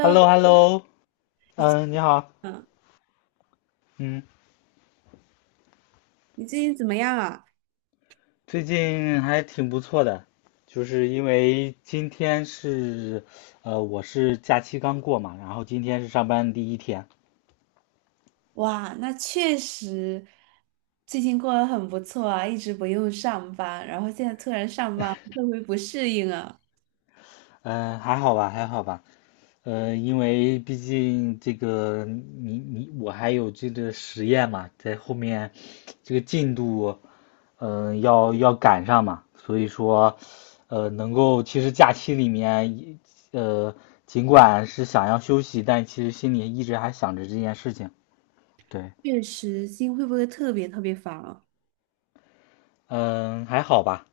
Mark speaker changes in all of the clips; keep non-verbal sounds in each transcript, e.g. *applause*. Speaker 1: h e l l o h e l l o
Speaker 2: 你
Speaker 1: 嗯，你好，
Speaker 2: 嗯，
Speaker 1: 嗯，
Speaker 2: 你最近怎么样啊？
Speaker 1: 最近还挺不错的，就是因为今天是，我是假期刚过嘛，然后今天是上班第一天，
Speaker 2: 哇，那确实，最近过得很不错啊，一直不用上班，然后现在突然上班，会不会不适应啊？
Speaker 1: 嗯，还好吧，还好吧。因为毕竟这个你我还有这个实验嘛，在后面这个进度，要赶上嘛，所以说，能够其实假期里面呃，尽管是想要休息，但其实心里一直还想着这件事情。对，
Speaker 2: 确实，心会不会特别特别烦啊？
Speaker 1: 嗯，还好吧。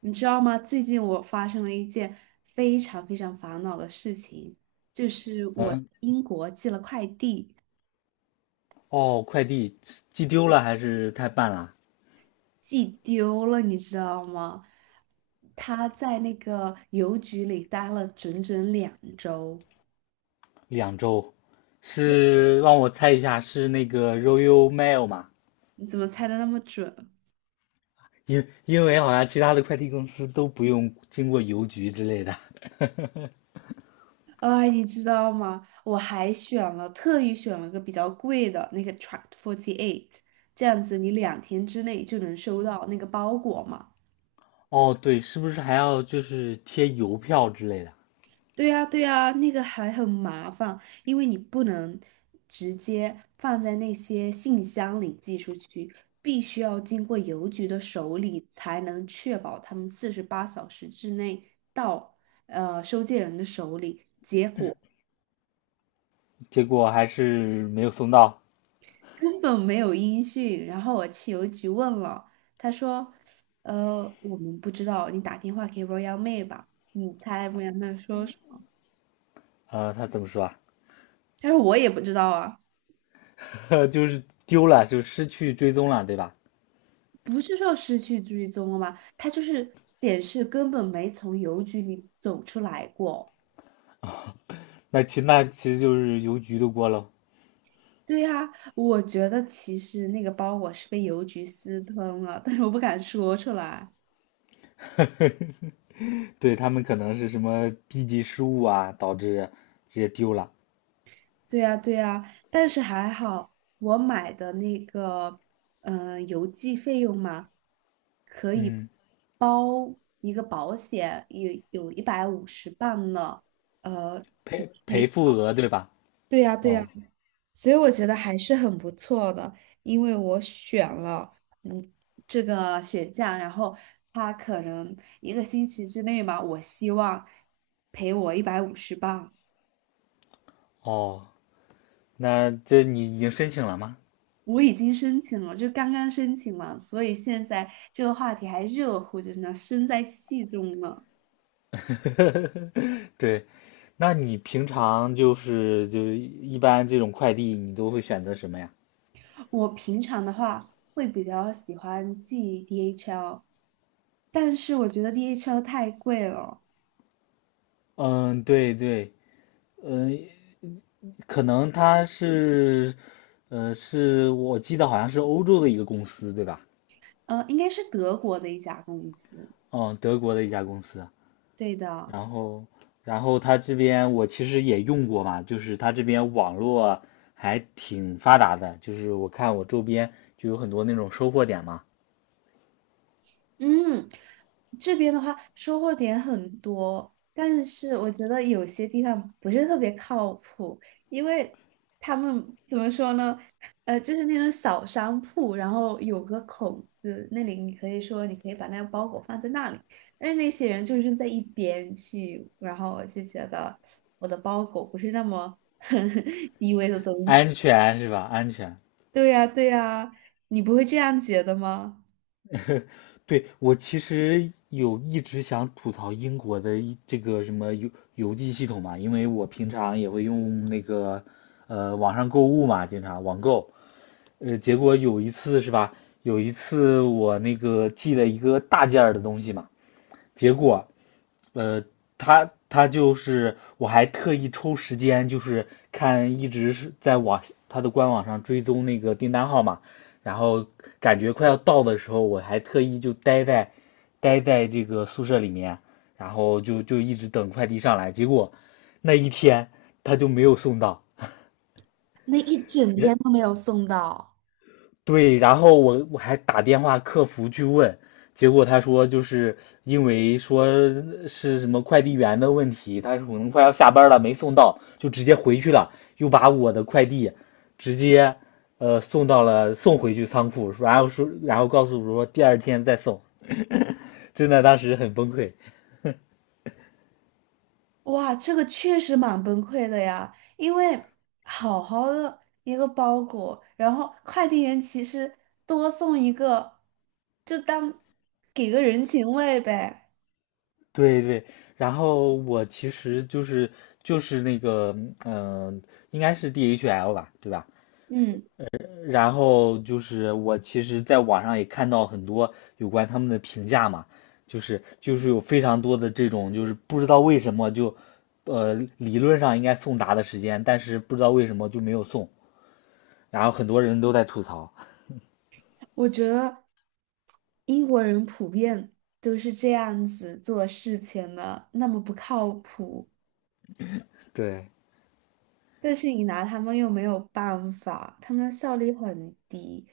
Speaker 2: 你知道吗？最近我发生了一件非常非常烦恼的事情，就是我
Speaker 1: 嗯，
Speaker 2: 英国寄了快递，
Speaker 1: 哦，快递寄丢了还是太慢了？
Speaker 2: 寄丢了，你知道吗？他在那个邮局里待了整整2周。
Speaker 1: 两周，是让我猜一下，是那个 Royal Mail 吗？
Speaker 2: 你怎么猜的那么准？
Speaker 1: 因为好像其他的快递公司都不用经过邮局之类的。*laughs*
Speaker 2: 哎，你知道吗？我还选了，特意选了个比较贵的那个 Tract 48，这样子你2天之内就能收到那个包裹嘛。
Speaker 1: 哦，对，是不是还要就是贴邮票之类的？
Speaker 2: 对呀，对呀，那个还很麻烦，因为你不能直接放在那些信箱里寄出去，必须要经过邮局的手里，才能确保他们48小时之内到收件人的手里。
Speaker 1: 结果还是没有送到。
Speaker 2: 根本没有音讯。然后我去邮局问了，他说："我们不知道，你打电话给 Royal m 吧。"你猜 Royal Mail 说什么？
Speaker 1: 他怎么说啊？
Speaker 2: 他说："我也不知道啊，
Speaker 1: *laughs* 就是丢了，就失去追踪了，对吧？
Speaker 2: 不是说失去追踪了吗？他就是显示根本没从邮局里走出来过。"
Speaker 1: 那其实就是邮局的锅喽。
Speaker 2: 对呀，我觉得其实那个包裹是被邮局私吞了，但是我不敢说出来。
Speaker 1: *laughs* 对，他们可能是什么低级失误啊，导致直接丢了。
Speaker 2: 对呀，对呀，但是还好，我买的那个，邮寄费用嘛，可以
Speaker 1: 嗯，
Speaker 2: 包一个保险，有一百五十磅呢，只
Speaker 1: 赔赔
Speaker 2: 赔。
Speaker 1: 付额对吧？
Speaker 2: 对呀，对呀，
Speaker 1: 哦
Speaker 2: 所以我觉得还是很不错的，因为我选了，嗯，这个雪降，然后他可能一个星期之内嘛，我希望赔我一百五十磅。
Speaker 1: 哦，那这你已经申请了吗？
Speaker 2: 我已经申请了，就刚刚申请嘛，所以现在这个话题还热乎着呢，身在戏中呢。
Speaker 1: *laughs* 对，那你平常就一般这种快递你都会选择什么呀？
Speaker 2: 我平常的话会比较喜欢寄 DHL，但是我觉得 DHL 太贵了，
Speaker 1: 嗯，对对，嗯，可能它是，是我记得好像是欧洲的一个公司对吧？
Speaker 2: 应该是德国的一家公司，
Speaker 1: 嗯，德国的一家公司。
Speaker 2: 对的。
Speaker 1: 然后，然后它这边我其实也用过嘛，就是它这边网络还挺发达的，就是我看我周边就有很多那种收货点嘛，
Speaker 2: 嗯，这边的话收获点很多，但是我觉得有些地方不是特别靠谱，因为他们怎么说呢？就是那种小商铺，然后有个口子，那里你可以说你可以把那个包裹放在那里，但是那些人就是在一边去，然后我就觉得我的包裹不是那么 *laughs* 低微的东西。
Speaker 1: 安全是吧？安全。
Speaker 2: 对呀，对呀，你不会这样觉得吗？
Speaker 1: 对，我其实有一直想吐槽英国的一这个什么邮寄系统嘛，因为我平常也会用那个网上购物嘛，经常网购，结果有一次是吧？有一次我那个寄了一个大件儿的东西嘛，结果呃，他就是我还特意抽时间，就是看一直是在他的官网上追踪那个订单号码，然后感觉快要到的时候，我还特意就待在这个宿舍里面，然后就一直等快递上来，结果那一天他就没有送到，
Speaker 2: 那一整
Speaker 1: 人。
Speaker 2: 天都没有送到。
Speaker 1: 对，然后我还打电话客服去问，结果他说就是因为说是什么快递员的问题，他可能快要下班了没送到，就直接回去了，又把我的快递直接呃送到了送回去仓库，然后说然后告诉我说第二天再送，*laughs* 真的当时很崩溃。
Speaker 2: 哇，这个确实蛮崩溃的呀，因为好好的一个包裹，然后快递员其实多送一个，就当给个人情味呗。
Speaker 1: 对对，然后我其实就是就是那个应该是 DHL 吧，对吧？
Speaker 2: 嗯，
Speaker 1: 然后就是我其实在网上也看到很多有关他们的评价嘛，就是有非常多的这种就是不知道为什么就，理论上应该送达的时间，但是不知道为什么就没有送，然后很多人都在吐槽。
Speaker 2: 我觉得英国人普遍都是这样子做事情的，那么不靠谱。
Speaker 1: 对，
Speaker 2: 但是你拿他们又没有办法，他们的效率很低。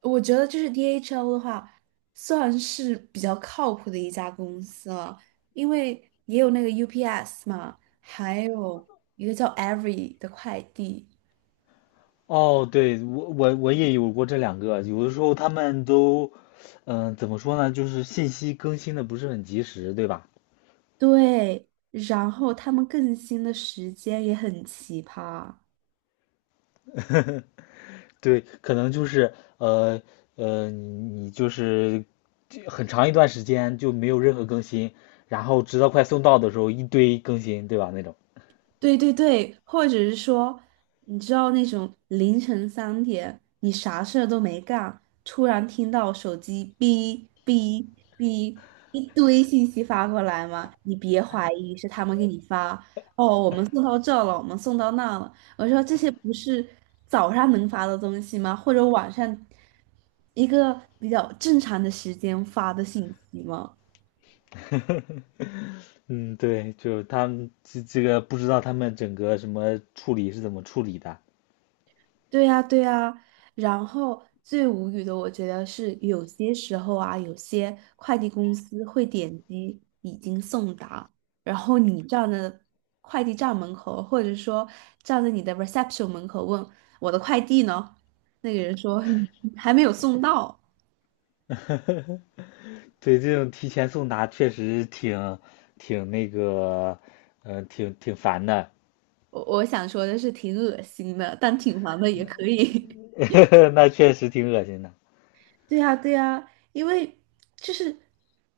Speaker 2: 我觉得就是 DHL 的话，算是比较靠谱的一家公司了，因为也有那个 UPS 嘛，还有一个叫 Every 的快递。
Speaker 1: 哦，对，我也有过这两个，有的时候他们都，怎么说呢，就是信息更新的不是很及时，对吧？
Speaker 2: 对，然后他们更新的时间也很奇葩。
Speaker 1: 对，可能就是呃呃，你你就是很长一段时间就没有任何更新，然后直到快送到的时候一堆更新，对吧？那种，
Speaker 2: 对对对，或者是说，你知道那种凌晨3点，你啥事儿都没干，突然听到手机哔哔哔一堆信息发过来吗？你别怀疑是他们给你发，哦，我们送到这了，我们送到那了。我说这些不是早上能发的东西吗？或者晚上一个比较正常的时间发的信息吗？
Speaker 1: 嗯，对，就是他们这个不知道他们整个什么处理是怎么处理的。
Speaker 2: 对呀，对呀，然后最无语的，我觉得是有些时候啊，有些快递公司会点击已经送达，然后你站在快递站门口，或者说站在你的 reception 门口问我的快递呢？那个人说*laughs* 还没有送到。
Speaker 1: 对，这种提前送达确实挺那个，挺烦的，
Speaker 2: 我想说的是挺恶心的，但挺烦的也可以。*laughs*
Speaker 1: *laughs* 那确实挺恶心的。
Speaker 2: 对呀，对呀，因为就是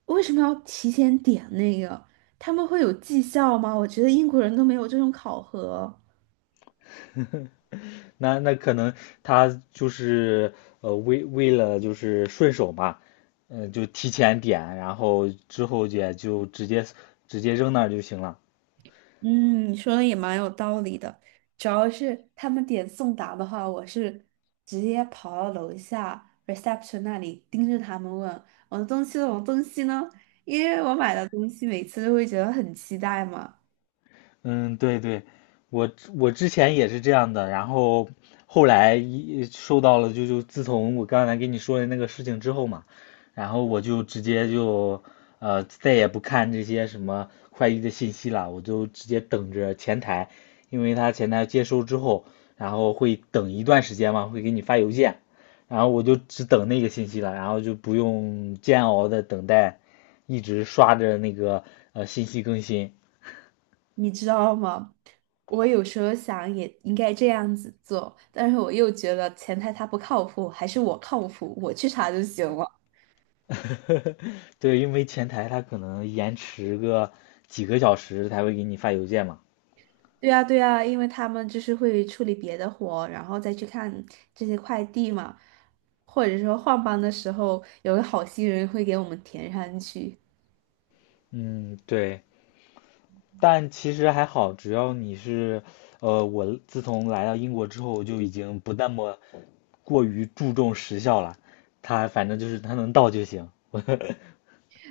Speaker 2: 为什么要提前点那个？他们会有绩效吗？我觉得英国人都没有这种考核。
Speaker 1: 那可能他就是为了就是顺手嘛，就提前点，然后之后也就直接扔那儿就行了。
Speaker 2: 嗯，你说的也蛮有道理的。主要是他们点送达的话，我是直接跑到楼下 reception 那里盯着他们问我的东西了我的东西呢？因为我买的东西每次都会觉得很期待嘛，
Speaker 1: 嗯，对对，我之前也是这样的，然后后来一收到了，就自从我刚才跟你说的那个事情之后嘛，然后我就直接就再也不看这些什么快递的信息了，我就直接等着前台，因为他前台接收之后，然后会等一段时间嘛，会给你发邮件，然后我就只等那个信息了，然后就不用煎熬的等待，一直刷着那个信息更新。
Speaker 2: 你知道吗？我有时候想也应该这样子做，但是我又觉得前台他不靠谱，还是我靠谱，我去查就行了。
Speaker 1: 对，因为前台他可能延迟个几个小时才会给你发邮件嘛。
Speaker 2: 对啊，对啊，因为他们就是会处理别的活，然后再去看这些快递嘛，或者说换班的时候，有个好心人会给我们填上去。
Speaker 1: 嗯，对，但其实还好，只要你是，我自从来到英国之后，就已经不那么过于注重时效了。他反正就是他能到就行。*laughs*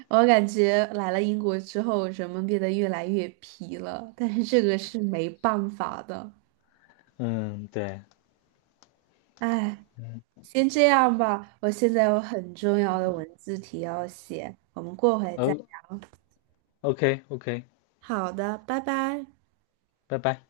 Speaker 2: 我感觉来了英国之后，人们变得越来越皮了，但是这个是没办法的，
Speaker 1: 嗯，对，
Speaker 2: 唉。先这样吧，我现在有很重要的文字题要写，我们过会再。
Speaker 1: 哦，OK OK，
Speaker 2: 好的，拜拜。
Speaker 1: 拜拜。